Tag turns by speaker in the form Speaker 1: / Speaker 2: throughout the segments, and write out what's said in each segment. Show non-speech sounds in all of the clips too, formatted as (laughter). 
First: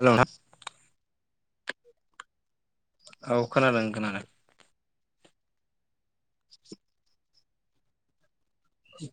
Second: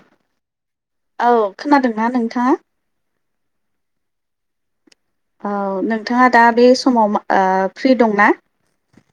Speaker 1: Hello नोंथां।
Speaker 2: औ खोनादोंना नोंथाङा?
Speaker 1: औ खोनादों खोनादों।
Speaker 2: औ नोंथाङा दा बे समाव मा ओ फ्रि दंना?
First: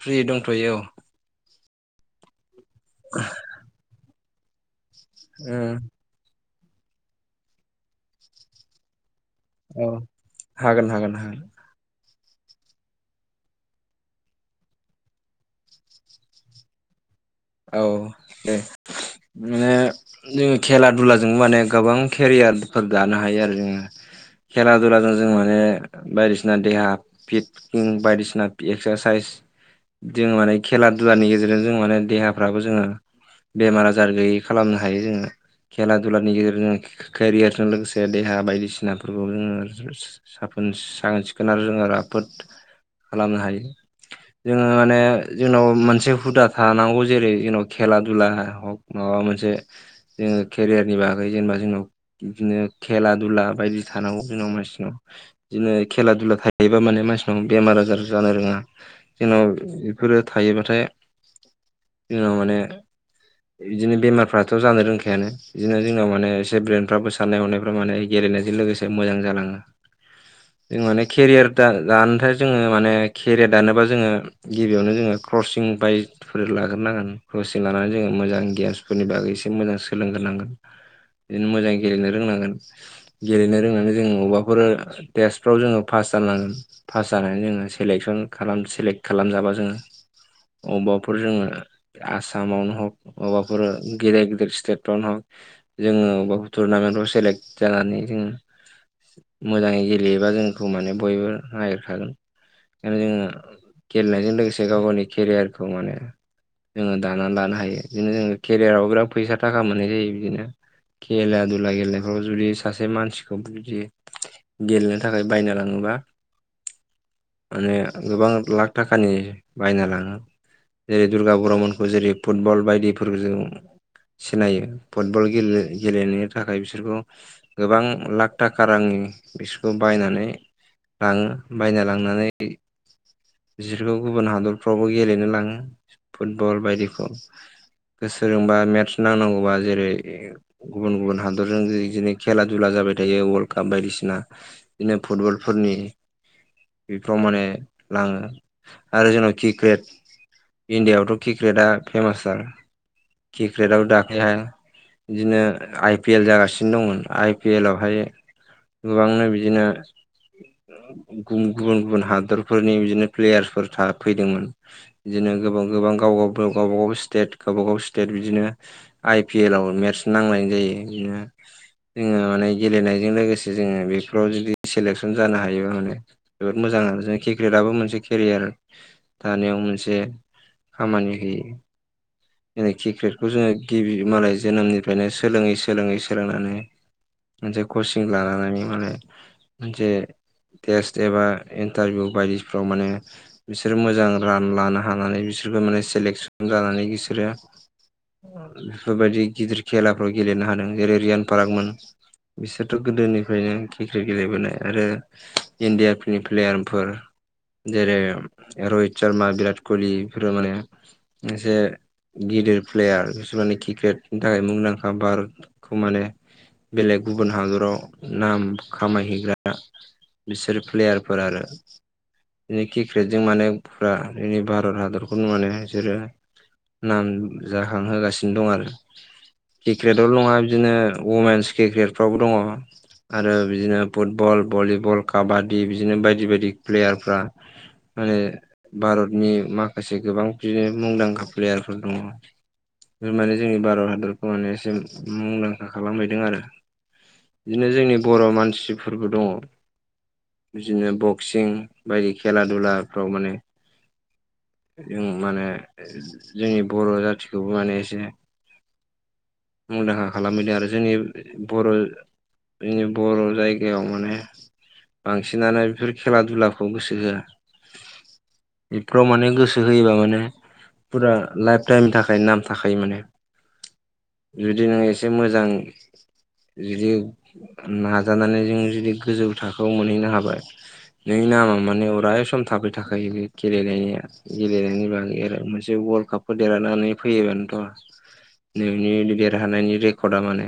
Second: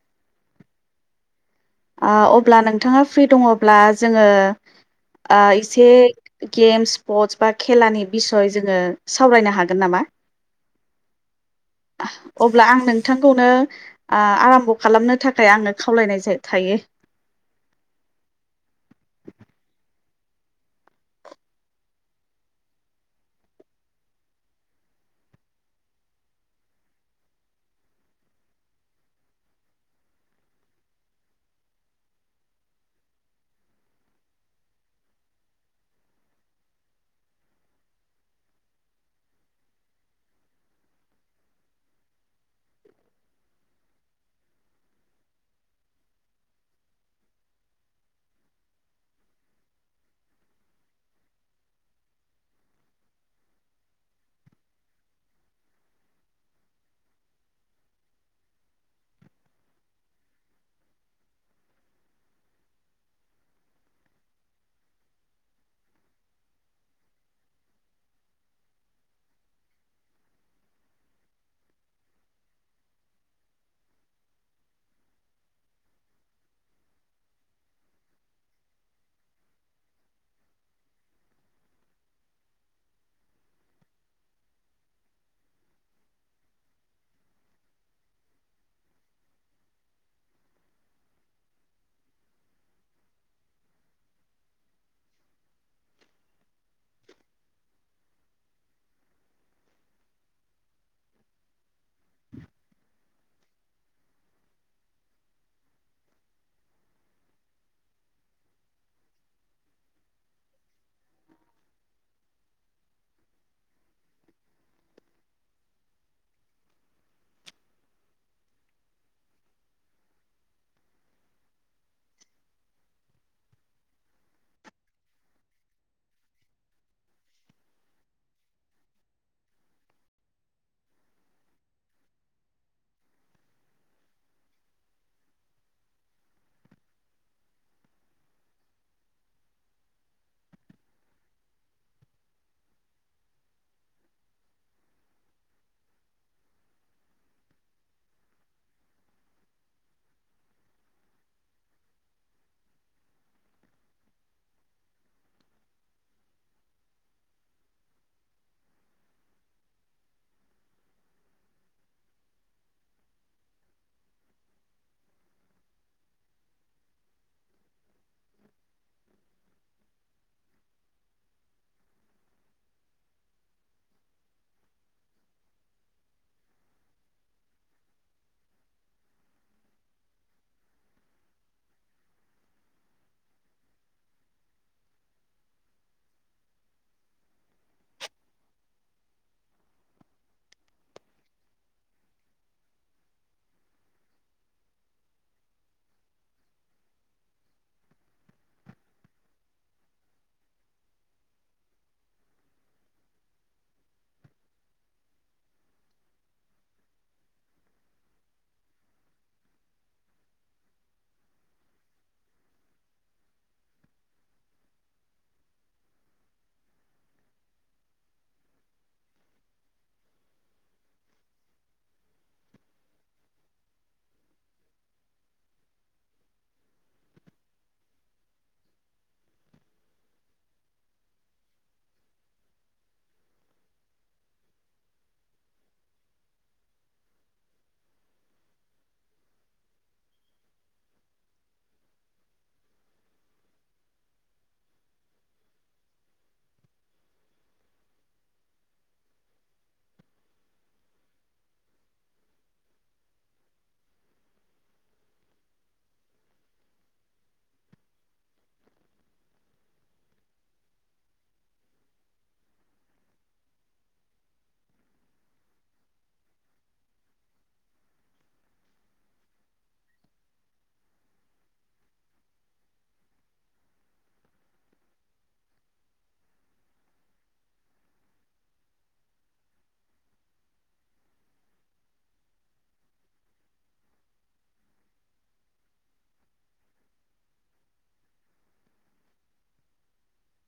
Speaker 1: फ्रि दंथ'यो औ।
Speaker 2: आ अब्ला नोंथाङा फ्रि दङब्ला जोङो ओ
Speaker 1: ओ
Speaker 2: एसे गेम्स स्पर्टस बा खेलानि बिसय जोङो सावरायनो हागोन
Speaker 1: औ
Speaker 2: नामा?
Speaker 1: हागोन हागोन हागोन।
Speaker 2: अब्ला आं नोंथांखौनो आ आराम्भ' खालामनो थाखाय आङो खावलायनाय जा थायो।
Speaker 1: औ (unintelligible) जोङो खेला दुलाजोंबो माने गोबां केरियारफोर दानो हायो आरो जोङो। खेला दुलाजों जों माने बायदिसिना देहा फिट बायदिसिना एक्सारसाइस जों माने खेला दुलानि गेजेरजों जों माने देहाफ्राबो जोङो बेमार आजार गैयै खालामनो हायो जोङो। खेला दुलानि गेजेरजों केरियारजों लोगोसे देहा बायदिसिनाफोरखौ जोङो सा साखोन सिखोन आरो जोङो राफोद खालामनो हायो। जोङो माने जोंनाव मोनसे हुदा थानांगौ जेरै जोंनाव खेला दुला हक माबा मोनसे जोङो केरियारनि बागै जेनेबा जोंनाव बिदिनो खेला दुला बायदि थानांगौ जोंनाव मानसिनाव बिदिनो खेला दुला थायोबा माने मानसिनाव बेमार आजार जानो रोङा जोंनाव बेफोरो थायोबाथाय
Speaker 2: (inaudible)
Speaker 1: जोंनाव माने बिदिनो बेमारफ्राथ' जानो रोंखायानो बिदिनो जोंनाव माने एसे ब्रेनफ्राबो साननाय हनायफ्रा माने गे गेलेनायजों लोगोसे मोजां जालाङो। जों माने केरियार दा-दानो थाय जोङो माने केरियार दानोबा जोङो गिबियावनो जोङो क्रसिं बाइदिफोर लाग गोरनांगोन क्रसिं लानानै जोङो मोजां गेम्सफोरनि बागै एसे मोजां सोलोंगोरनांगोन। इदिनो मोजाङै गेलेनो रोंनांगोन गेलेनो रोंनानै जोंङो अबाफोरो टेस्टफ्राव जोङो फास्त जानांगोन फास जानानै जोङो सेलेकसन खालाम सेलेक्ट खालामजाबा जोङो अबाफोर जोङो आसामावनो हग अबाफोर गेदेर गेदिर स्तेतफ्रावनो हक जोङो अबाफोर टुर नामेन्टफ्राव सेलेक्ट जानानै जोङो मोजाङै गेलेयोबा जोंखौ माने बयबो नागिरखागोन। इखायनो जोङो गेलेनायजों लोगोसे गाव गावनि केरियारखौ माने जोङो दानानै लानो हायो बिदिनो जोङो केरियाराव बिराद फैसा थाखा मोननाय जायो बिदिनो खेला दुला गेलेनायफ्राव जुदि सासे मानसिखौबो बिदि गेलेनो थाखाय बायना लाङोबा माने गोबां लाख थाखानि बायना लाङो जेरै दुर्गा बर' मोनखौ जेरै फुटबल बायदि फोरजों सिनायो फुटबल गेले-गेलेनो थाखाय बिसोरखौ गोबां लाख थाखा रांनि उ बिसोरखौ बायनानै लाङो बायना लांनानै बिसोरखौ गुबुन हादरफ्रावबो गेलेनो लाङो फुटबल बायदिखौ। (unintelligible) मेटस नांनांगौबा जेरै गुबुन गुबुन हादरजों बिदिनो खेला दुला जा जाबाय थायो वाल्ड काप बायदिसिना बिदिनो फुटबलफोरनि बेफोराव माने लाङो आरो जोंनाव किक्रेट इण्डिया यावथ' किक्रेटआ फेमास आनो किक्रेटआव दाख्लैहाय बिदिनो आइ पि एल जागासिनो दंमोन आइ पि एल आवहाय गोबांनो बिदिनो गुं-गुबुन गुबुन हादरफोरनि बिदिनो प्लेयारफोर थाफैदोंमोन बिदिनो गोबां गोबां गाव गाव बाव गावबा गाव स्टेट गावबा गाव स्टेट बिदिनो आइ पि एल आव मेस्ट नांलाय जायो इदिनो जोङो माने गेलेनायजों लोगोसे जोङो बेफोराव जुदि सेलेकसन जानो हायोबा माने जोबोद मो मोजां आरो जाय किक्रेटआबो मोनसे केरियार थानायाव मोनसे खामानि होयो। जाय किक्रेटखौ जोङो गिबि मालाय जोनोमनिफ्रायनो सोलोङै सोलोङै सोलोंनानै मोनसे कचिं लालानानै माने मोनसे टेस्ट एबा इनटारभिउ बायदिफ्राव माने बिसोर मोजां रान लानो हानानै बिसोर- बिफोरखौ माने सेलेकसन जानानै बिसोरो बेफोर बायदि गिदिर खेलाफोर गेलेनो हादों जेरै रियान पारागमोन बिसोरथ' गोदोनिफ्रायनो किक्रेट गेलेबोनाय आरो इनण्डिया प्लि प्लेयार फोर जेरै रहित शर्मा बिराट कहलि बेफोरो माने एसे गिदिर प्लेयार बिसोरबानि किक्रेटनि थाखाय मुंदांखा भारत खौ माने बेलेग गुबुन हादराव नाम खामायहैग्रा बिसोर प्लेयारफोर आरो। इ किक्रेटजों माने फुरा इ भारत हादरखौनो माने इसोरो नाम जाहां होगासिनो दं आरो। किक्रेटआवल' नङा बिदिनो वमेन्स किक्रेट फ्रावबो दङ। आरो बिदिनो फुटबल भलिबल काबादि बिदिनो बायदि बायदि प्लेयारफ्रा माने भारतनि माखासे गोबां बिदिनो मुंदांखा प्लेयारफोर दङ। माने जोंनि भारत हादरखौ माने इसिम मुंदांखा खालामहैदों आरो। बिदिनो जोंनि बर' मानसिफोरबो दङ। बिदिनो बक्सिं बायदि खेला दधुलाफ्राव माने जों माने जोंनि बर' जाथिखौबो माने एसे मुंदांखा खालामहैदों आरो जोंनि बर' जोंनि बर' जायगायाव माने बांसिनानो बेफोर खेला दुलाखौ गोसो होआ बेफोराव माने गोसो होयोबा माने। फुरा लाइफ टाइमनि थाखाय नाम थाखायो माने। जुदि नों एसे मोजां। जुदि नाजानानै जों जुदि गोजौ थाखोआव मोनहैनो हाबाय। नोंनि नामा माने अराय सम थाफै थाखायो बे गेलेनाया गेलेनायनि बागै आरो माने। जे वर्ल्ड कापफोर देरहानानै फैयोबानोथ'। नोंनि देरहानायनि रेकर्डआ माने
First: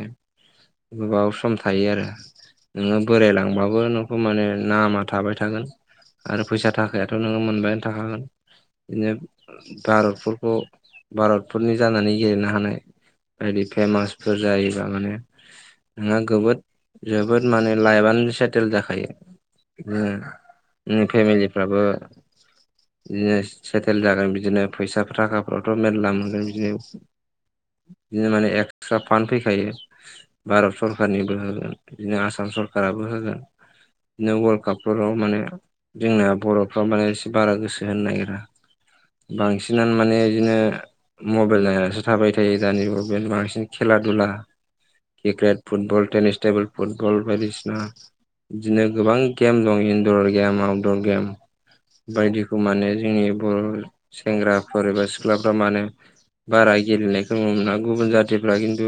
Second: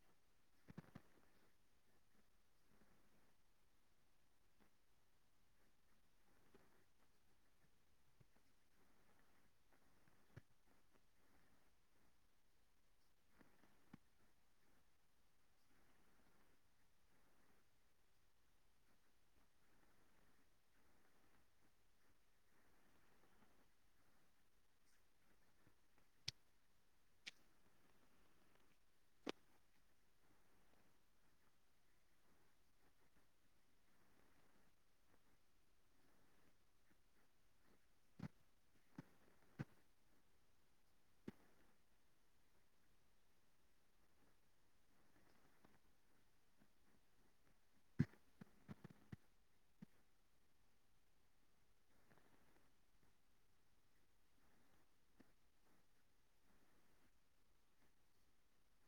Speaker 1: गोबाव सम थायो आरो। नोङो बोरायलांबाबो नोंखौ माने नामा थाबाय थागोन। आरो फैसा थाखायाथ' नोङो मोनबायानो थाखागोन बिदिनो। भारतफोरखौ भारतफोरनि जानानै गेलेनो हानाय। बायदि फेमासफोर जायोबा माने। नोंहा जोबोद माने लाइभनो सेटेल जाखायो। ओम फेमिलिफ्राबो। बिदिनो सेटेल जागोन बिदिनो फैसा थाखाफ्रावथ' मेरला मोनगोन बिदिनो। बिदिनो माने एक्सट्रा फान्ड फैखायो भारत सरखारारनिबो होगोन आसाम ह। सरखाराबो होगोन। बिदिनो वर्ल्ड कापफोराव माने जोंना बर'फ्रा माने एसे बारा गोसो होनो नागिरा।
Speaker 2: (inaudible)
Speaker 1: बांसिनानो माने बिदिनो मबाइल नायनानैसो थाबाय थायो दानि जुगाव बांसिन खेला दुला। Cricket football tennis table football बायदिसिना। बिदिनो गोबां गेम दं इनन्दर गेम आउटदर गेम। बायदिखौ माने जोंनि बर' सेंग्राफोर एबा सिख्लाफ्रा माने बारा गेलेनायखौ नु मोना गुबुन जाथिफ्रा खिन्थु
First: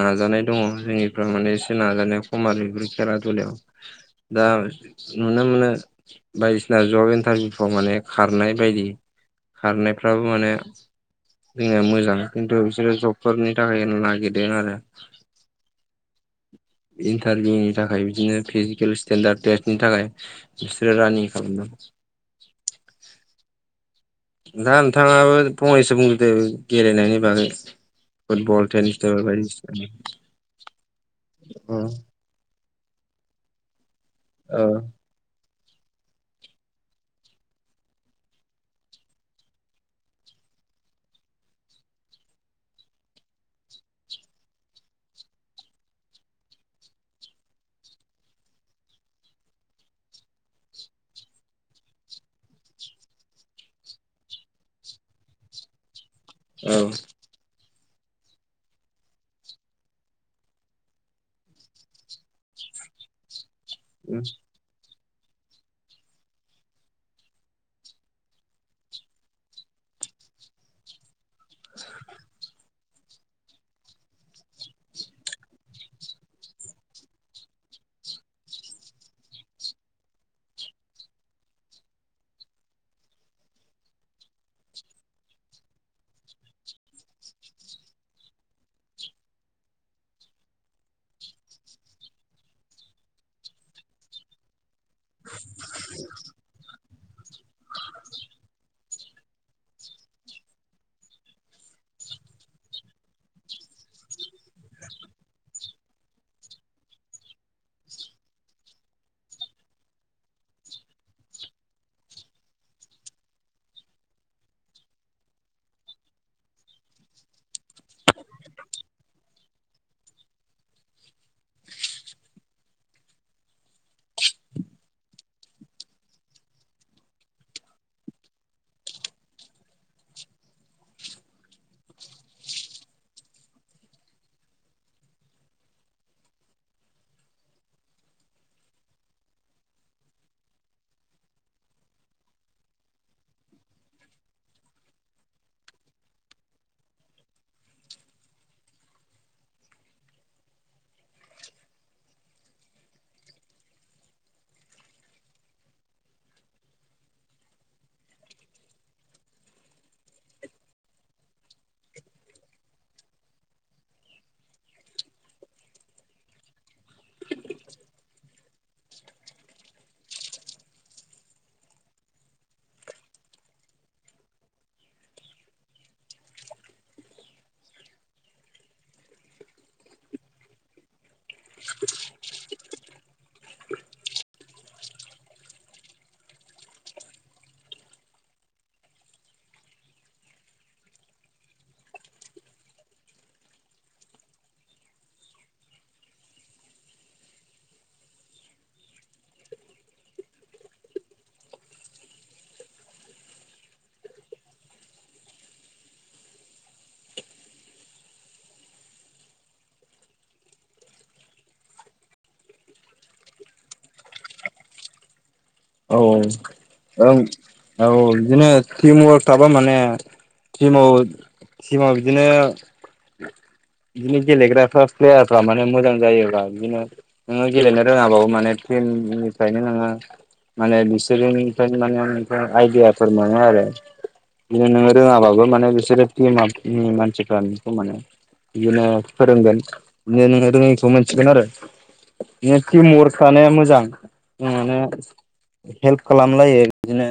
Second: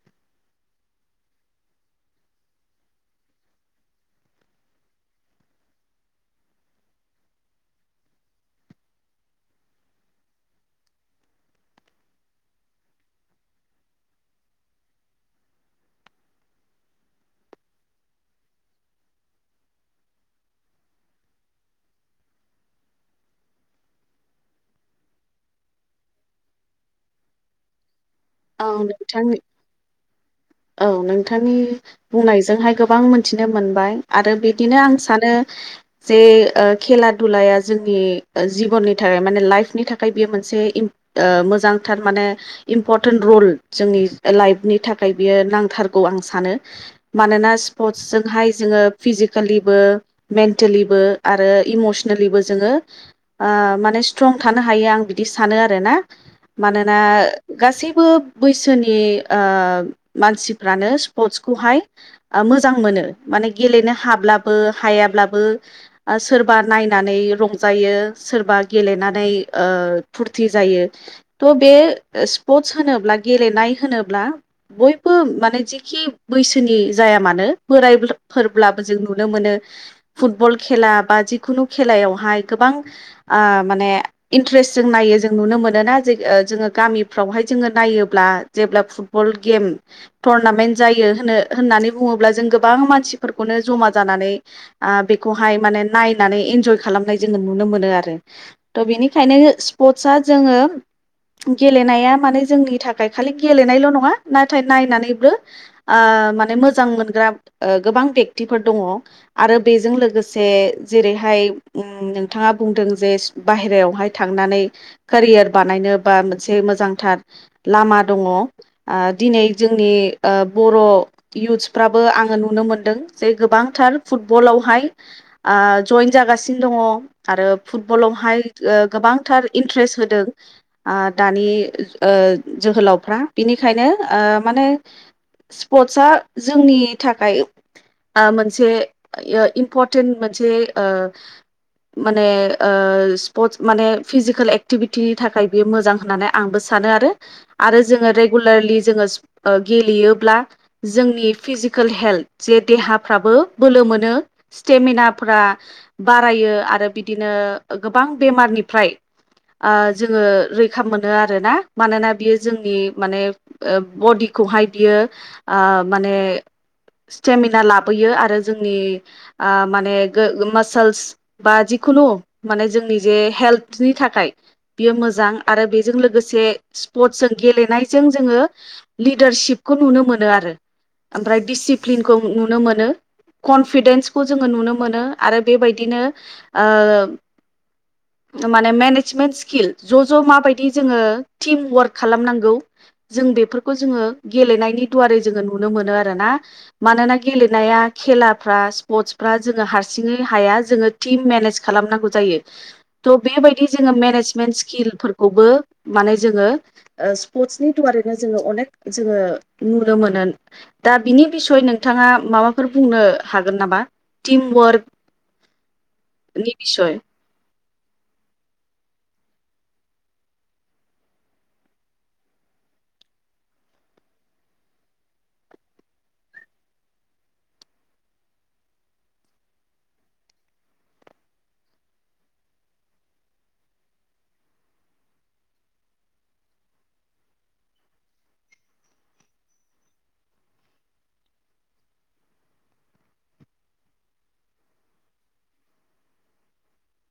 Speaker 1: नाजानाय दङ जोंनिफ्रा माने एसे नाजानाया खम आरो बेफोर खेला दुलायाव दा नुनो मोनो बायदिसिना जब इन्टारभिउफ्राव माने खारनाय बायदि खारनायफ्राबो माने बिदिनो मोजां खिन्थु बिसोरो जबफोरनि थाखाय नागिरदों आरो।
Speaker 2: (inaudible)
Speaker 1: इन्टारभिउनि थाखाय बिदिनो फिजिकेल स्टेनडार्ड टेस्टनि थाखाय बिसोरो रानिं खालामनां।
Speaker 2: (inaudible)
Speaker 1: दा नोंथाङाबो बंनैसो बुं दे गेलेनायनि बागै।
Speaker 2: औ
Speaker 1: फुटबल टेनिस तार
Speaker 2: नोंथांनि
Speaker 1: बायदि।
Speaker 2: औ नोंथांनि बुंनायजोंहाय गोबां मोनथिनो मोनबाय। आरो
Speaker 1: औ
Speaker 2: बिदिनो आं सानो जे ओ खेला दुलाया जोंनि जिबननि थाखाय माने लाइफनि थाखाय बेयो मोनसे ओ मोजांथार माने इम्परटेन्ट रुल जोंनि लाइफनि थाखाय। बियो नांथारगौ आं सानो मानोना स्पर्टसजोंहाय जोङो फिजिकेलिबो मेन्टेलिबो आरो इमसनेलिबो जोङो ओ माने स्ट्रं थानो हायो आं बि बिदि सानो आरोना
Speaker 1: औ
Speaker 2: मानोना गासैबो बैसोनि ओ मानसिफ्रानो स्पर्टसखौहाय ओ मोजां मोनो माने गेलेनो हाब्लाबो हायाब्लाबो सोरबा नायनानै रंजायो सोरबा गेलेनानै ओ ओ फुरथि जायो थ' बे स्पर्टस होनोब्ला गेलेनाय होनोब्ला। बयबो माने जिखि बैसोनि जाया मानो बोराय फोरब्लाबो जों नुनो मोनो। फुटबल खेला बा जिखुनु खेलायावहाय गोबां आं माने इन्ट्रेस। जों नायो जों नुनो मोनोना जे जोङो ओ गामिफ्रावहाय जोङो नायोब्ला जेब्ला फुटबल। गेम टरनामेन्ट जायो होनो होननानै बुङोब्ला जों गोबां मानसिफोरखौनो जमा जानानै आ बेखौहाय माने नायनानै इन्जय खालामनाय जोङो नुनो मोनो आरो। त' बिनिखायनो स्पर्टस जोङो गेलेनाया माने जोंनि थाखाय खालि गेलेनायल' नङा। नाथाय नायनानैबो ओ माने मोजां मोनग्रा गोबां बेक्तिफोर दङ। आरो बेजों लोगोसे जेरैहाय ओम नोंथाङा बुंदों जे बाहेरायावहाय थां नानै केरियार बानायनो बा मोनसे मोजांथार लामा दङ। ओ दिनै जोंनि ओ बर' युथ्सफ्राबो आङो नुनो मोनदों जे गोबांथार फुटबलावहाय ओ जयेन जागासिनो दङ आरो फुटबलावहाय ओ गोबांथार इन्टारेस होदों द ओ जोहोलावफ्रा बिनि बेखायनो ओ माने स्पर्टस आ जोंनि थाखाय ओ मोनसे इम्परटेन्ट मोनसे ओ माने ओ स्पर्टस माने फिजिकेल एक्टिभिटिनि थाखाय बियो मोजां होननानै आंबो सा नो आरो आरो जोङो रे गुलारलि जोंओ गेलेयोब्ला जोंनि फेजिकेल हेलत देहाफ्राबो बो बोलो मोनो स्टेमेनाफ्रा बारायो आरो बिदिनो गोबां बे मारनिफ्राय ओ जोङो रैखा मोनो आरोना मानोना बियो जोंनि माने ओ बडिखौहाय बियो आ माने स्टेमिना लाबोयो आरो जोंनि ओ माने मासोल्स बा जि खुनु माने जोंनि जे हेल्थनि थाखाय बेयो मोजां आरो बेजों लोगोसे स्पर्टसजों गेलेनाय जों जोङो लिदारशिप खौ नुनो मोनो आरो। ओमफ्राय डिसिप्लिनखौ नुनो मोनो। कनफिदेन्सखौ जोङो नुनो मोनो। आरो बेबायदिनो माने मेनेजमेन्ट स्किल ज' ज' माबायदि जोङो टिम वार्क खालामनांगौ जों बेफोरखौ जोङो गेलेनायनि दुवारै जोङो नुनो मोनो आरोना मानोना गेलेनाया खेलाफ्रा स्पर्टस फ्रा जोङो हारसिङै हाया जोङो टिम मेनेज खालामनांगौ जायो। थह बेबायदि जोङो मेनेजमेन्ट स्किलफोरखौबो माने जोङो स्पर्टसनि दुवारैनो जोङो अनेक जोङो नुनो मोनो। दा बिनि बिसय नोंथाङा माबाफोर बुंनो हागोन नामा टिम वार्क?
Speaker 1: औ ओ औ बिदिनो टिमवार्क थाबा माने टिमाव टिमाव बिदिनो बिदिनो गेलेग्राफ्रा प्लेयारफ्रा माने मोजां जायोबा बिदिनो नोङो गेलेनो रोङाबाबो माने निफ्रायनो नोङो माने बिसोरोनिफ्राय माने आइदियाफोर मोनो आरो। बिदिनो नोङो रोङाबाबो माने बिसोरो मानि मानसिफ्रा नोंखौ माने बिदिनो फोरोंगोन बिदिनो रोङैखौ मोनथिगोन आरो। बे टिम अवार थानायानाया मोजां माने हेल्प खालामलायो बिदिनो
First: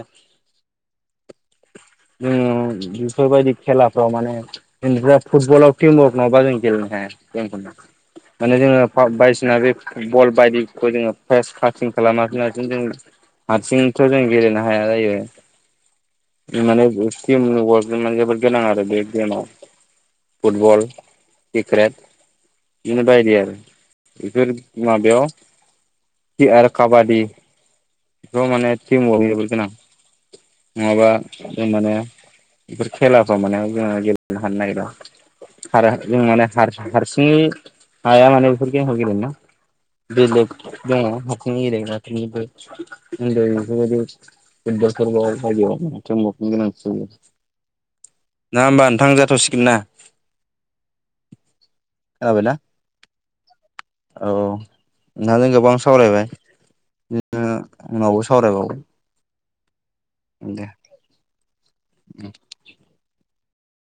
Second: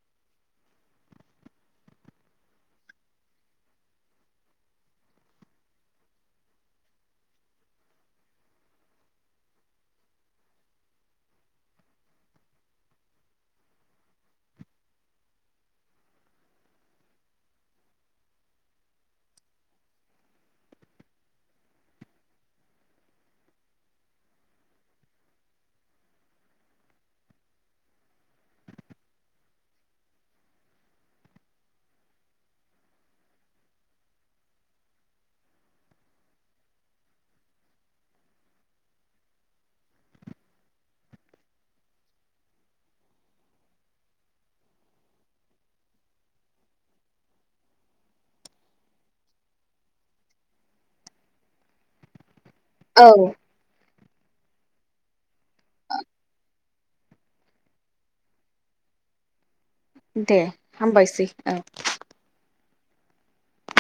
Speaker 1: (unintelligible) बेफोरबायदि खेलाफ्राव माने (unintelligible) फुटबलाव टिम वर्क नङाबा जों गेलेनो हाया।
Speaker 2: (inaudible)
Speaker 1: माने जोङो बायदिसिना बे बल बायदिखौ जोङो फेस काथिं खालामालासि जोङो। हारसिंथ' जों गेलेनो हाया जायो।
Speaker 2: (inaudible)
Speaker 1: जों माने टिम वार्ट जोबोद गोनां बे गेमाव। फुटबल, क्रिक्रेट बिनि बायदि आरो बिफोर माबायाव आरो काबादि बेआव माने थिम वार्क नि जोबोर गोनां। नङाबा जों माने बेफोर खेलाखौ माने जों गेलेनो हानो नागिरा। हार जों माने हारसिङै हाया माने बेफोर गेमखौ गेलेनो। बेलेग दङ हारसिं गेलेग्रा फोरनि बो। (unintelligible)
Speaker 2: (inaudible)
Speaker 1: ना होमबा नोंथां जाथ'सिगोन ना खोनाबायना?
Speaker 2: औ
Speaker 1: औ नोंथांजों गोबां सावरायबाय ओ उनावबो सावरायबाव
Speaker 2: दे हामबायसै औ।
Speaker 1: (inaudible)